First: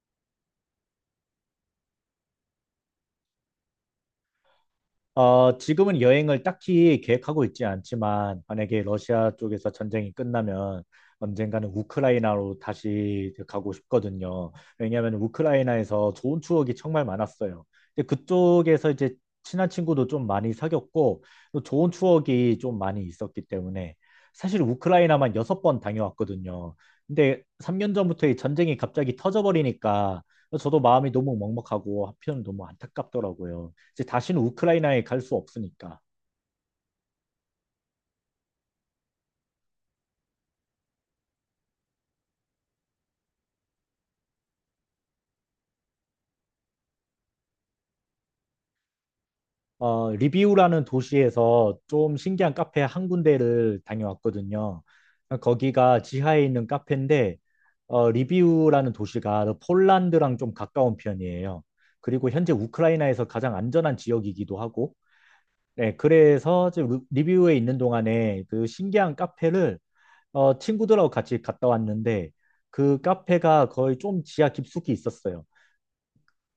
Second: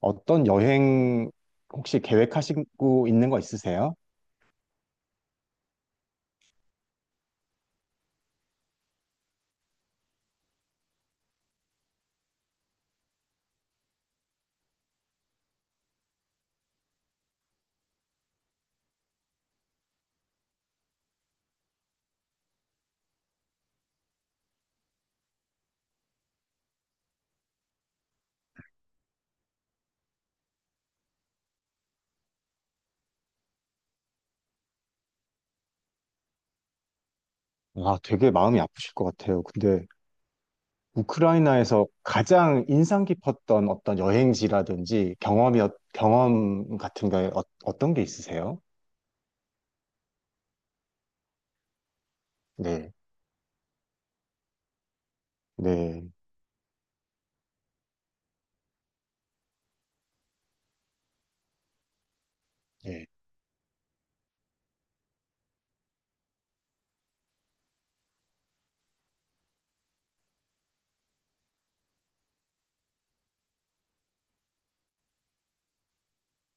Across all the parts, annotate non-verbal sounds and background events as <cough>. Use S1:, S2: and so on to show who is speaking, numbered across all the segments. S1: 어떤 여행 혹시 계획하시고 있는 거 있으세요?
S2: 지금은 여행을 딱히 계획하고 있지 않지만, 만약에 러시아 쪽에서 전쟁이 끝나면 언젠가는 우크라이나로 다시 가고 싶거든요. 왜냐하면 우크라이나에서 좋은 추억이 정말 많았어요. 근데 그쪽에서 이제 친한 친구도 좀 많이 사귀었고, 또 좋은 추억이 좀 많이 있었기 때문에, 사실 우크라이나만 6번 다녀왔거든요. 근데 3년 전부터 이 전쟁이 갑자기 터져버리니까, 저도 마음이 너무 먹먹하고, 한편 너무 안타깝더라고요. 이제 다시는 우크라이나에 갈 수 없으니까.
S1: 아, 되게 마음이 아프실 것 같아요. 근데 우크라이나에서 가장 인상 깊었던 어떤 여행지라든지 경험 같은 게 어, 떤게 있으세요?
S2: 리비우라는 도시에서 좀 신기한 카페
S1: 네,
S2: 한 군데를 다녀왔거든요. 거기가
S1: 네,
S2: 지하에 있는 카페인데, 리비우라는 도시가 폴란드랑 좀 가까운 편이에요. 그리고 현재
S1: 네.
S2: 우크라이나에서 가장 안전한 지역이기도 하고, 네, 그래서 이제 리비우에 있는 동안에 그 신기한 카페를 친구들하고 같이 갔다 왔는데, 그 카페가 거의 좀 지하 깊숙이 있었어요.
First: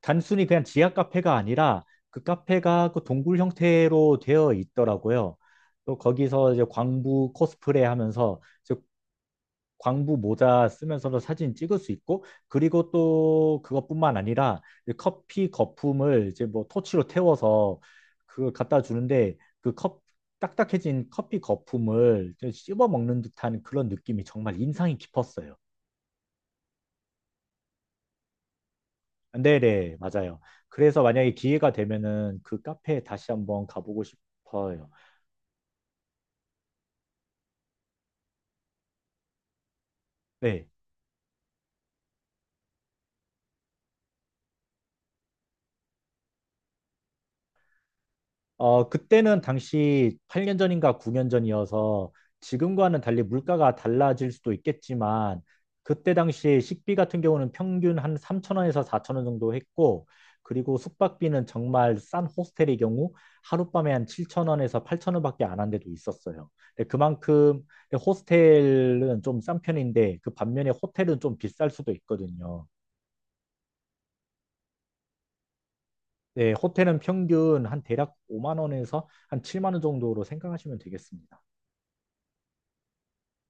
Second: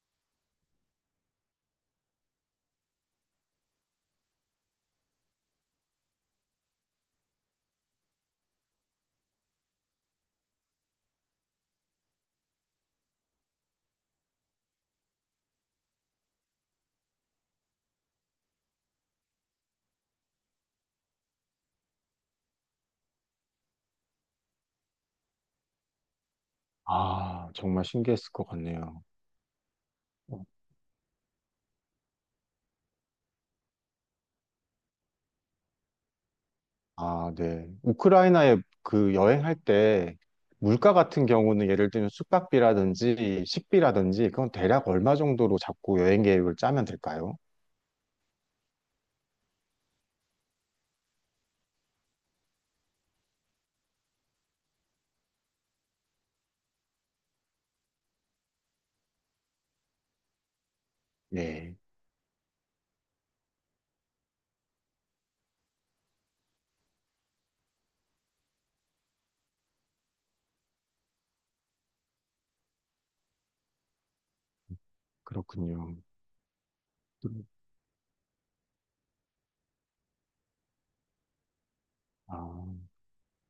S2: 단순히 그냥 지하 카페가 아니라 그 카페가 그 동굴 형태로 되어 있더라고요. 또 거기서 이제 광부 코스프레 하면서 이제 광부 모자 쓰면서도 사진 찍을 수 있고 그리고 또 그것뿐만 아니라 이제 커피 거품을 이제 뭐 토치로 태워서 그걸 갖다 주는데 그 컵, 딱딱해진 커피 거품을 씹어 먹는 듯한 그런 느낌이 정말 인상이 깊었어요.
S1: 아, 정말 신기했을 것 같네요.
S2: 네네, 맞아요. 그래서 만약에 기회가 되면은 그 카페에 다시 한번 가보고 싶어요.
S1: 아, 네. 우크라이나에 그 여행할 때
S2: 네.
S1: 물가 같은 경우는 예를 들면 숙박비라든지 식비라든지 그건 대략 얼마 정도로 잡고 여행 계획을 짜면 될까요?
S2: 그때는 당시 8년 전인가 9년 전이어서 지금과는 달리 물가가 달라질 수도 있겠지만 그때 당시 식비 같은 경우는 평균 한 3천 원에서 4천 원 정도 했고 그리고 숙박비는
S1: 네.
S2: 정말 싼 호스텔의 경우 하룻밤에 한 7천 원에서 8천 원밖에 안 한 데도 있었어요. 근데 그만큼 호스텔은 좀 싼 편인데 그 반면에 호텔은 좀 비쌀 수도 있거든요.
S1: 그렇군요.
S2: 네, 호텔은 평균 한 대략 5만 원에서 한 7만 원 정도로 생각하시면 되겠습니다.
S1: 아,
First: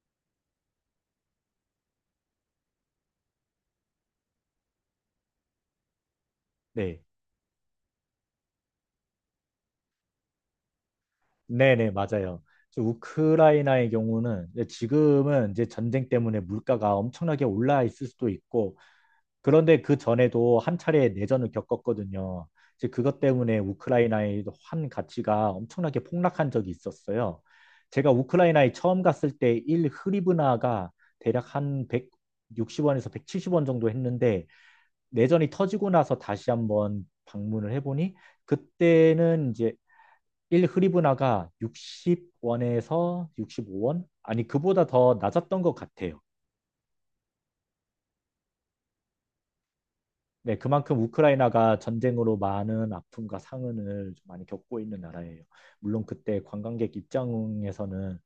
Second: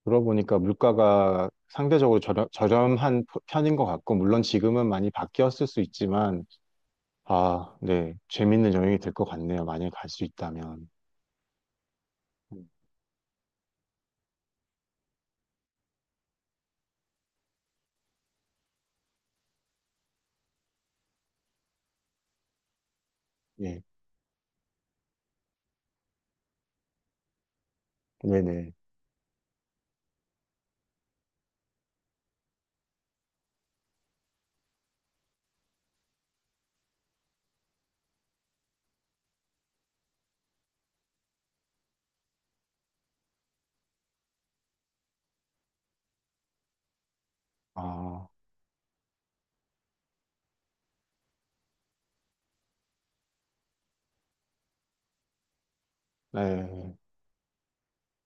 S1: 들어보니까 물가가 상대적으로 저렴한 편인 것 같고, 물론 지금은 많이 바뀌었을 수 있지만,
S2: 네,
S1: 아, 네. 재밌는 여행이 될 것 같네요. 만약에 갈 수 있다면.
S2: 네네, 맞아요. 그래서 우크라이나의 경우는 이제 지금은 이제 전쟁 때문에 물가가 엄청나게 올라 있을 수도 있고, 그런데 그 전에도 한 차례 내전을 겪었거든요. 이제 그것 때문에
S1: 예,
S2: 우크라이나의 환 가치가 엄청나게 폭락한 적이 있었어요. 제가 우크라이나에
S1: 네네.
S2: 처음 갔을 때 1 흐리브나가 대략 한 160원에서 170원 정도 했는데, 내전이 터지고 나서 다시 한번 방문을 해보니, 그때는 이제 1 흐리브나가 60원에서 65원? 아니, 그보다 더 낮았던 것 같아요.
S1: 아,
S2: 네, 그만큼 우크라이나가 전쟁으로 많은 아픔과 상흔을 좀 많이 겪고 있는 나라예요. 물론 그때 관광객
S1: 네.
S2: 입장에서는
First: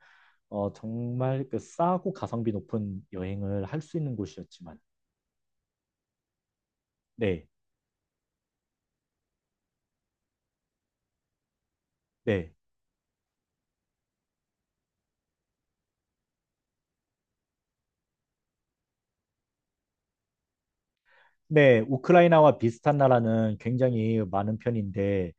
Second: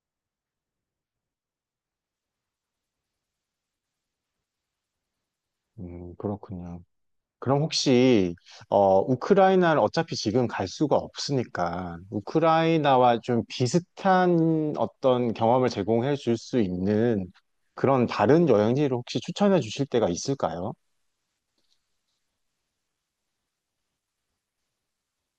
S2: 정말 그 싸고 가성비 높은 여행을 할 수 있는 곳이었지만,
S1: 그렇군요.
S2: 네,
S1: 그럼 혹시 우크라이나를 어차피 지금 갈 수가 없으니까
S2: 네,
S1: 우크라이나와 좀 비슷한 어떤 경험을 제공해 줄 수 있는 그런 다른 여행지를 혹시 추천해 주실 때가 있을까요?
S2: 네, 우크라이나와 비슷한 나라는 굉장히 많은 편인데,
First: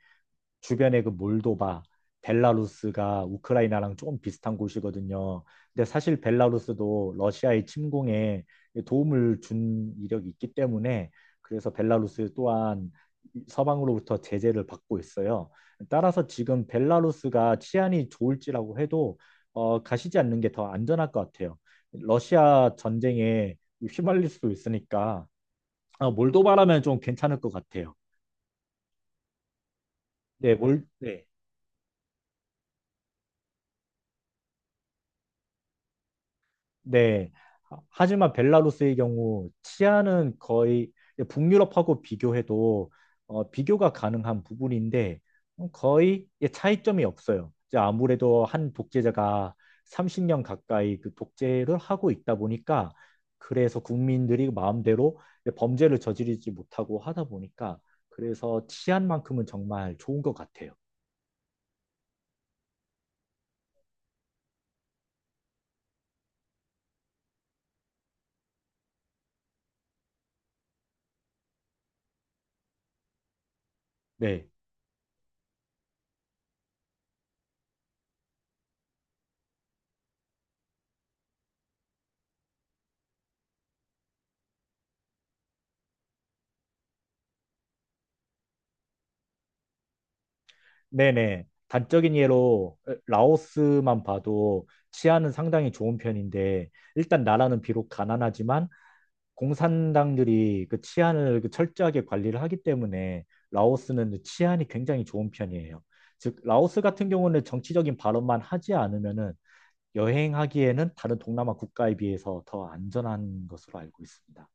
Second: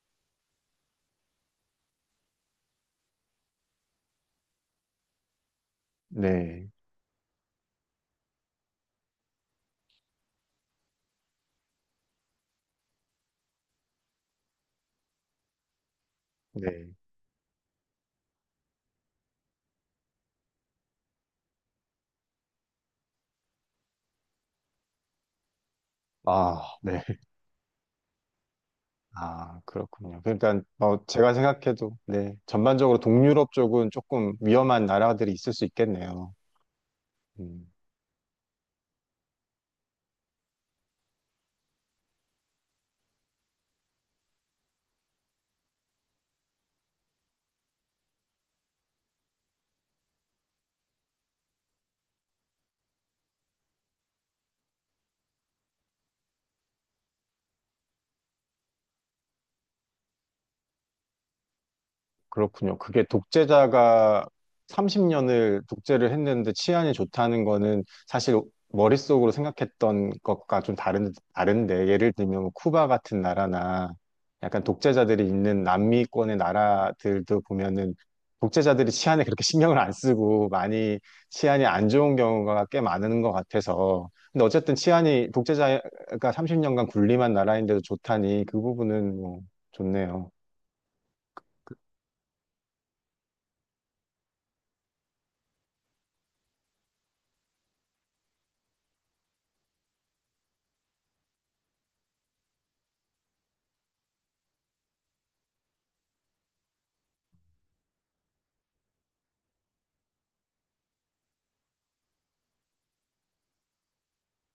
S2: 주변에 그 몰도바, 벨라루스가 우크라이나랑 조금 비슷한 곳이거든요. 근데 사실
S1: 네.
S2: 벨라루스도 러시아의 침공에 도움을 준 이력이 있기 때문에 그래서 벨라루스 또한 서방으로부터 제재를 받고 있어요. 따라서 지금
S1: 네.
S2: 벨라루스가 치안이 좋을지라고 해도 가시지 않는 게 더 안전할 것 같아요. 러시아 전쟁에 휘말릴 수도 있으니까 아,
S1: 아,
S2: 몰도바라면 좀
S1: 네.
S2: 괜찮을 것 같아요.
S1: 아, 그렇군요.
S2: 네,
S1: 그러니까
S2: 네.
S1: 제가 생각해도 네. 전반적으로 동유럽 쪽은 조금 위험한 나라들이 있을 수 있겠네요.
S2: 네.
S1: 음.
S2: 지만 벨라루스의 경우 치안은 거의 북유럽하고 비교해도 비교가 가능한 부분인데 거의 예, 차이점이 없어요. 이제 아무래도 한 독재자가 30년 가까이 그 독재를 하고 있다 보니까 그래서 국민들이 마음대로 범죄를 저지르지 못하고 하다 보니까 그래서 치안만큼은 정말 좋은 것 같아요.
S1: 그렇군요. 그게 독재자가 30년을 독재를 했는데 치안이 좋다는 거는 사실 머릿속으로 생각했던 것과 좀 다른데, 예를 들면 뭐 쿠바 같은 나라나
S2: 네.
S1: 약간 독재자들이 있는 남미권의 나라들도 보면은 독재자들이 치안에 그렇게 <laughs> 신경을 안 쓰고 많이 치안이 안 좋은 경우가 꽤 많은 것 같아서. 근데 어쨌든 치안이 독재자가 30년간 군림한 나라인데도 좋다니 그 부분은 뭐 좋네요.
S2: 네네. 단적인 예로 라오스만 봐도 치안은 상당히 좋은 편인데 일단 나라는 비록 가난하지만 공산당들이 그 치안을 그 철저하게 관리를 하기 때문에 라오스는 치안이 굉장히 좋은 편이에요. 즉 라오스 같은 경우는 정치적인 발언만 하지 않으면은 여행하기에는 다른 동남아 국가에 비해서 더 안전한 것으로 알고 있습니다.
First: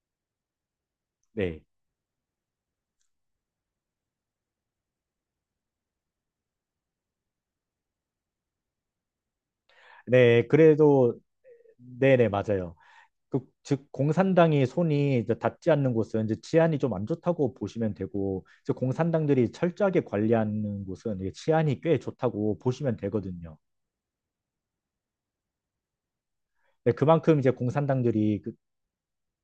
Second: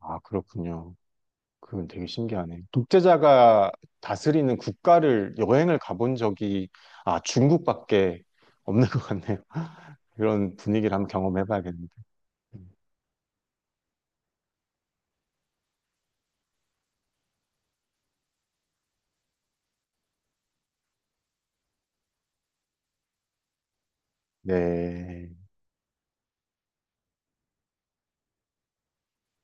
S1: 아, 그렇군요.
S2: 네.
S1: 그건 되게 신기하네. 독재자가 다스리는 국가를 여행을 가본 적이 아 중국밖에 없는 것 같네요. <laughs>
S2: 네,
S1: 이런 분위기를 한번
S2: 그래도
S1: 경험해봐야겠는데.
S2: 네네 맞아요. 그, 즉 공산당이 손이 이제 닿지 않는 곳은 이제 치안이 좀 안 좋다고 보시면 되고 이제 공산당들이 철저하게 관리하는 곳은 이게 치안이 꽤 좋다고 보시면 되거든요.
S1: 네,
S2: 네, 그만큼 이제 공산당들이 그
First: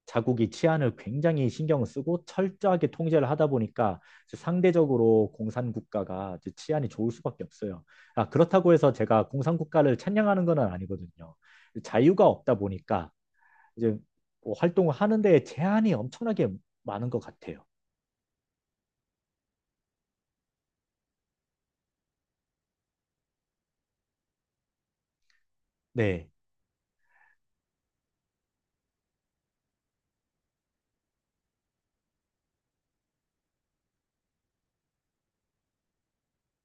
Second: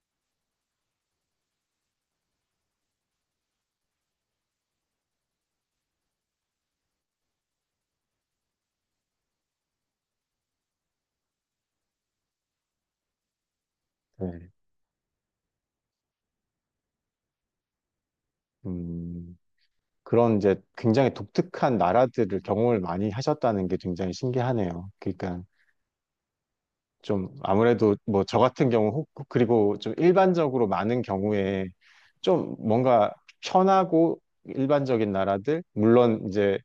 S2: 자국이 치안을 굉장히 신경을 쓰고 철저하게 통제를 하다 보니까 이제 상대적으로 공산 국가가 이제 치안이 좋을 수밖에 없어요. 아, 그렇다고 해서 제가 공산 국가를 찬양하는 건 아니거든요. 자유가 없다 보니까 이제
S1: 네.
S2: 뭐 활동을 하는데 제한이 엄청나게 많은 것 같아요.
S1: 음, 그런 이제 굉장히 독특한 나라들을 경험을 많이 하셨다는 게 굉장히 신기하네요. 그러니까
S2: 네,
S1: 좀 아무래도 뭐 저 같은 경우 그리고 좀 일반적으로 많은 경우에 좀 뭔가 편하고 일반적인 나라들 물론 이제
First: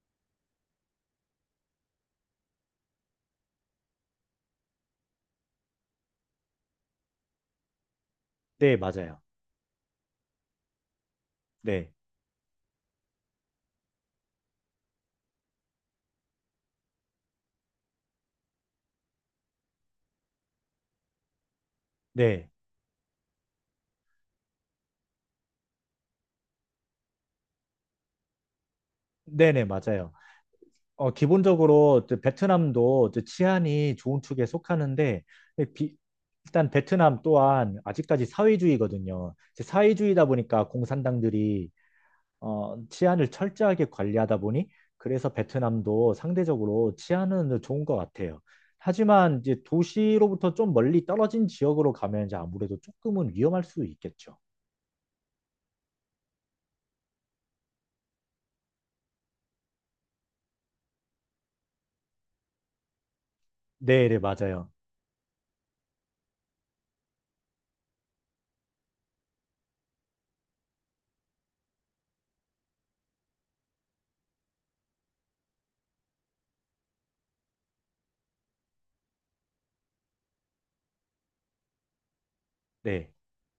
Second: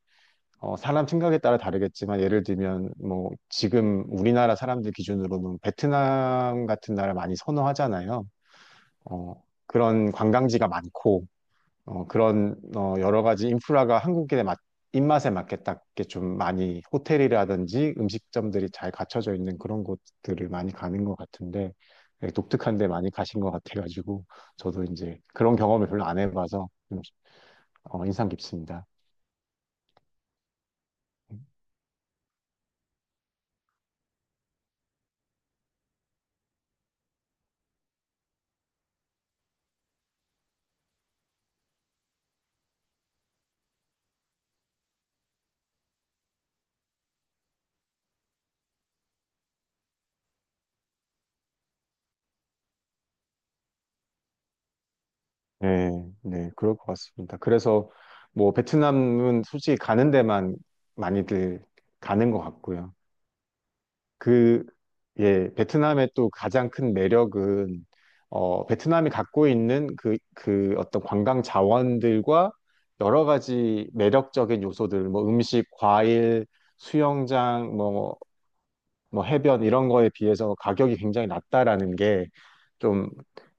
S1: 사람 생각에 따라 다르겠지만 예를 들면 뭐 지금 우리나라 사람들 기준으로는 베트남 같은 나라 많이 선호하잖아요.
S2: 네, 맞아요.
S1: 어, 그런 관광지가 많고
S2: 네,
S1: 여러 가지 인프라가 입맛에 맞게 딱 이렇게 좀 많이 호텔이라든지 음식점들이 잘 갖춰져 있는 그런 곳들을 많이 가는 것 같은데 예,
S2: 네,
S1: 독특한 데 많이 가신 것 같아가지고 저도 이제 그런 경험을 별로 안 해봐서 좀, 어, 인상 깊습니다.
S2: 네네, 맞아요. 기본적으로 이제 베트남도 이제 치안이 좋은 축에 속하는데, 비- 일단 베트남 또한 아직까지 사회주의거든요. 이제 사회주의다 보니까 공산당들이 치안을 철저하게 관리하다 보니, 그래서 베트남도 상대적으로 치안은 좋은 것 같아요. 하지만 이제 도시로부터 좀 멀리 떨어진 지역으로 가면 이제 아무래도 조금은 위험할 수 있겠죠.
S1: 네, 네, 그럴 것 같습니다. 그래서 뭐 베트남은 솔직히 가는 데만 많이들 가는 것 같고요.
S2: 네, 네,
S1: 그,
S2: 맞아요.
S1: 예, 베트남의 또 가장 큰 매력은 어, 베트남이 갖고 있는 그 어떤 관광 자원들과 여러 가지 매력적인 요소들, 뭐 음식, 과일, 수영장, 뭐 해변 이런 거에 비해서 가격이 굉장히 낮다라는 게 좀
S2: 네,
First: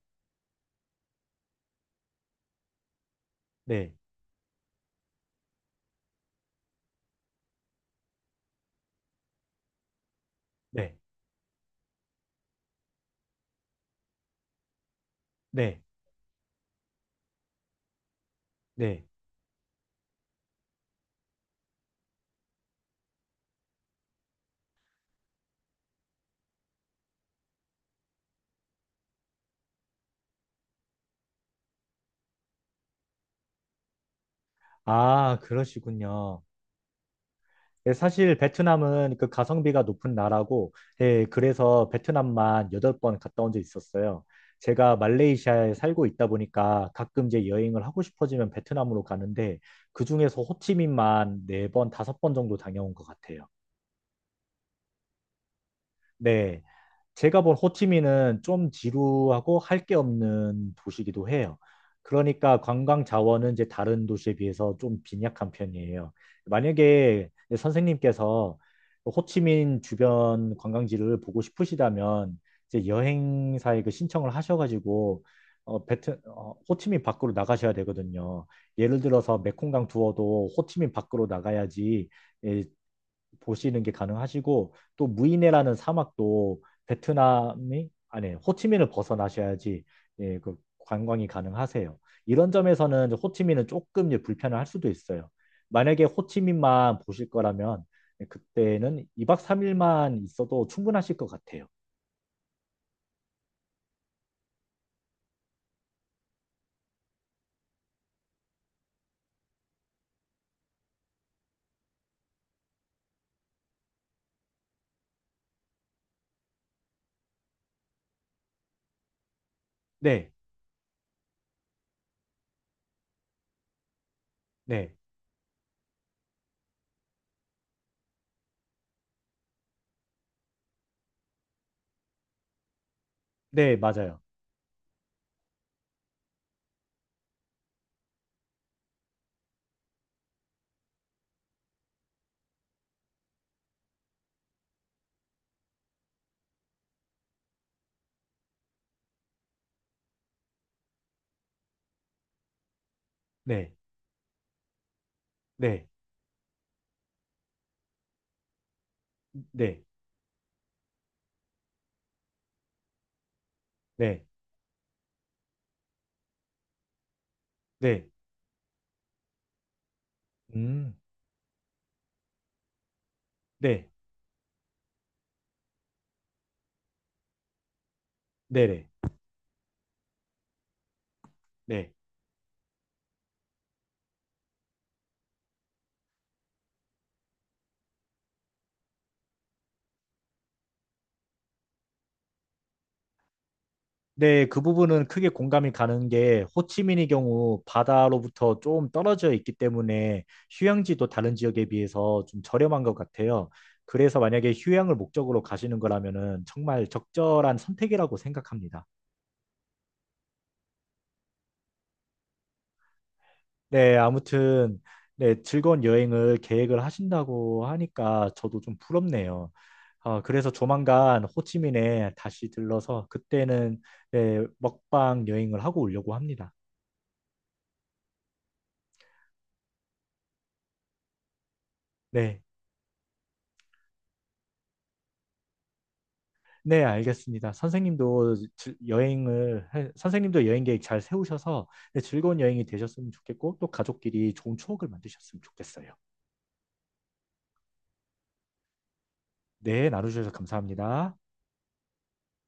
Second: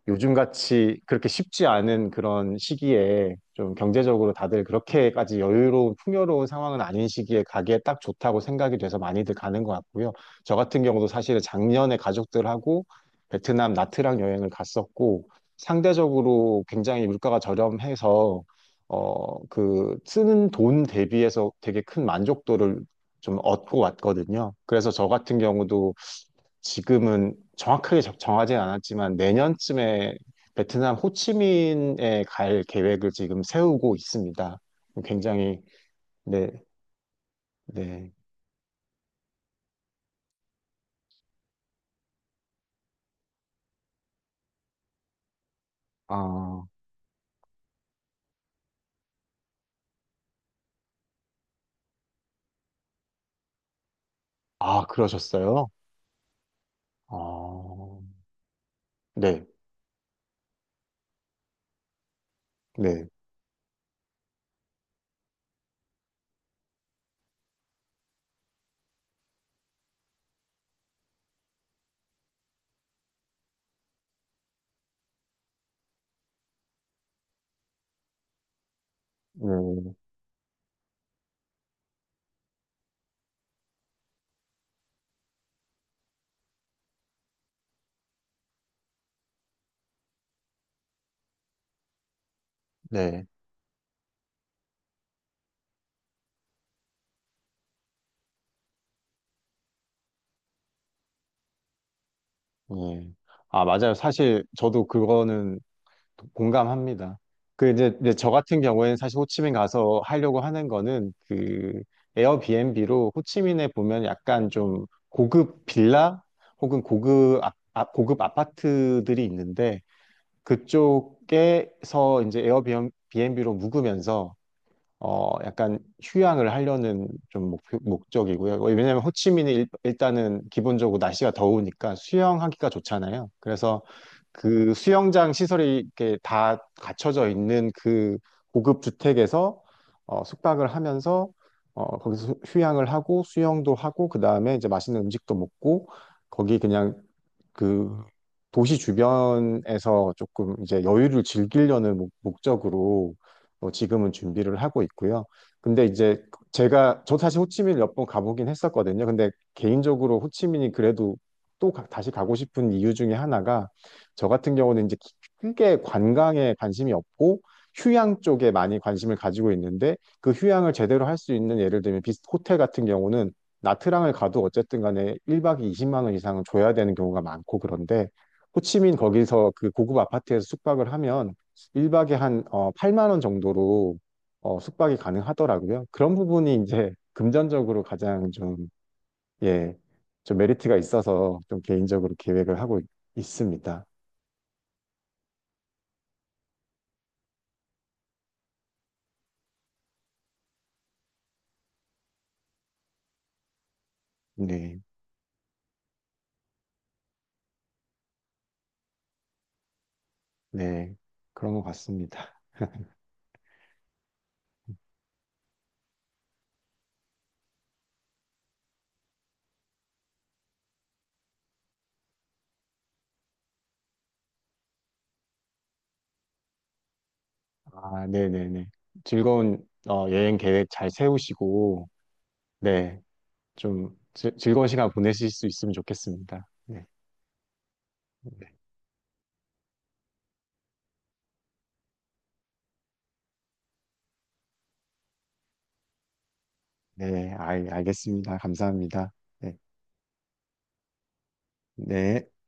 S1: 요즘같이 그렇게 쉽지 않은 그런 시기에 좀
S2: 네.
S1: 경제적으로 다들 그렇게까지 여유로운 풍요로운 상황은 아닌 시기에 가기에 딱 좋다고 생각이 돼서 많이들 가는 것 같고요. 저 같은
S2: 네.
S1: 경우도 사실은 작년에 가족들하고 베트남 나트랑 여행을 갔었고
S2: 네,
S1: 상대적으로 굉장히 물가가 저렴해서
S2: 네.
S1: 어, 그 쓰는 돈 대비해서 되게 큰 만족도를 좀 얻고 왔거든요. 그래서 저 같은 경우도 지금은 정확하게 정하지 않았지만 내년쯤에 베트남 호치민에 갈 계획을 지금 세우고 있습니다.
S2: 아,
S1: 굉장히,
S2: 그러시군요.
S1: 네,
S2: 예,
S1: 네.
S2: 사실 베트남은 그 가성비가 높은 나라고, 예, 그래서 베트남만 8번 갔다 온 적 있었어요. 제가 말레이시아에 살고 있다
S1: 아,
S2: 보니까 가끔 이제 여행을 하고 싶어지면 베트남으로 가는데, 그중에서 호치민만 4번, 5번 정도 다녀온 것 같아요.
S1: 아, 그러셨어요?
S2: 네.
S1: 아,
S2: 제가 본 호치민은 좀
S1: 네,
S2: 지루하고 할 게 없는 도시이기도 해요. 그러니까 관광
S1: 네,
S2: 자원은 이제 다른 도시에 비해서 좀 빈약한 편이에요. 만약에 선생님께서 호치민 주변 관광지를 보고 싶으시다면 이제 여행사에 그 신청을 하셔가지고 호치민 밖으로 나가셔야 되거든요. 예를 들어서 메콩강
S1: 네,
S2: 투어도 호치민 밖으로 나가야지 예, 보시는 게 가능하시고 또 무이네라는 사막도 베트남이 아니 호치민을 벗어나셔야지 예, 그 관광이 가능하세요. 이런 점에서는
S1: 네,
S2: 호치민은 조금 이제 불편을 할 수도 있어요. 만약에 호치민만 보실 거라면 그때는 이박삼일만 있어도 충분하실 것 같아요.
S1: 네. 아, 맞아요. 사실 저도 그거는 공감합니다. 이제 저 같은 경우에는 사실 호치민 가서 하려고 하는 거는 그 에어비앤비로 호치민에 보면 약간 좀 고급 빌라 혹은 고급 아파트들이 있는데
S2: 네,
S1: 그쪽에서 이제 에어비앤비로 묵으면서
S2: 네,
S1: 어, 약간 휴양을 하려는 좀 목, 목적이고요. 왜냐하면 호치민이 일, 일단은 기본적으로 날씨가 더우니까 수영하기가 좋잖아요.
S2: 네,
S1: 그래서
S2: 맞아요.
S1: 그 수영장 시설이 이렇게 다 갖춰져 있는 그 고급 주택에서 어, 숙박을 하면서 어, 거기서 휴양을 하고 수영도 하고 그 다음에 이제 맛있는 음식도 먹고 거기 그냥 그 도시 주변에서 조금 이제 여유를 즐기려는 목적으로 어,
S2: 네,
S1: 지금은 준비를 하고 있고요. 근데
S2: 네,
S1: 이제 제가 저 사실 호치민 몇 번 가보긴 했었거든요. 근데
S2: 네,
S1: 개인적으로 호치민이 그래도 또 다시 가고 싶은 이유 중에 하나가
S2: 네,
S1: 저 같은 경우는 이제 크게 관광에 관심이 없고
S2: 네,
S1: 휴양 쪽에 많이 관심을 가지고 있는데 그 휴양을
S2: 음,
S1: 제대로 할 수 있는 예를 들면 비스 호텔 같은 경우는
S2: 네,
S1: 나트랑을 가도 어쨌든 간에 1박에 20만 원 이상은 줘야 되는 경우가 많고 그런데
S2: 네, 네,
S1: 호치민 거기서 그 고급 아파트에서 숙박을 하면
S2: 네.
S1: 1박에 한 8만 원 정도로 어, 숙박이 가능하더라고요. 그런 부분이 이제 금전적으로 가장 좀, 예, 좀 메리트가 있어서 좀 개인적으로 계획을 있습니다.
S2: 네, 그 부분은 크게 공감이 가는 게 호치민의 경우 바다로부터 좀 떨어져 있기 때문에 휴양지도 다른 지역에 비해서 좀 저렴한 것 같아요. 그래서 만약에
S1: 네,
S2: 휴양을 목적으로 가시는 거라면은 정말 적절한 선택이라고 생각합니다.
S1: 네. 그런 것 같습니다.
S2: 네, 아무튼 네, 즐거운 여행을 계획을 하신다고 하니까 저도 좀 부럽네요. 아, 그래서 조만간 호치민에 다시 들러서 그때는 네, 먹방 여행을 하고 오려고 합니다.
S1: 아, 네네네. 즐거운 어, 여행 계획 잘 세우시고,
S2: 네.
S1: 네. 좀 즐거운 시간 보내실 수 있으면 좋겠습니다.
S2: 네,
S1: 네.
S2: 알겠습니다. 선생님도
S1: 네,
S2: 여행을, 선생님도 여행 계획 잘 세우셔서 네, 즐거운 여행이 되셨으면 좋겠고, 또 가족끼리 좋은 추억을 만드셨으면 좋겠어요.
S1: 알겠습니다. 감사합니다. 네.
S2: 네, 나눠주셔서 감사합니다.
S1: 네.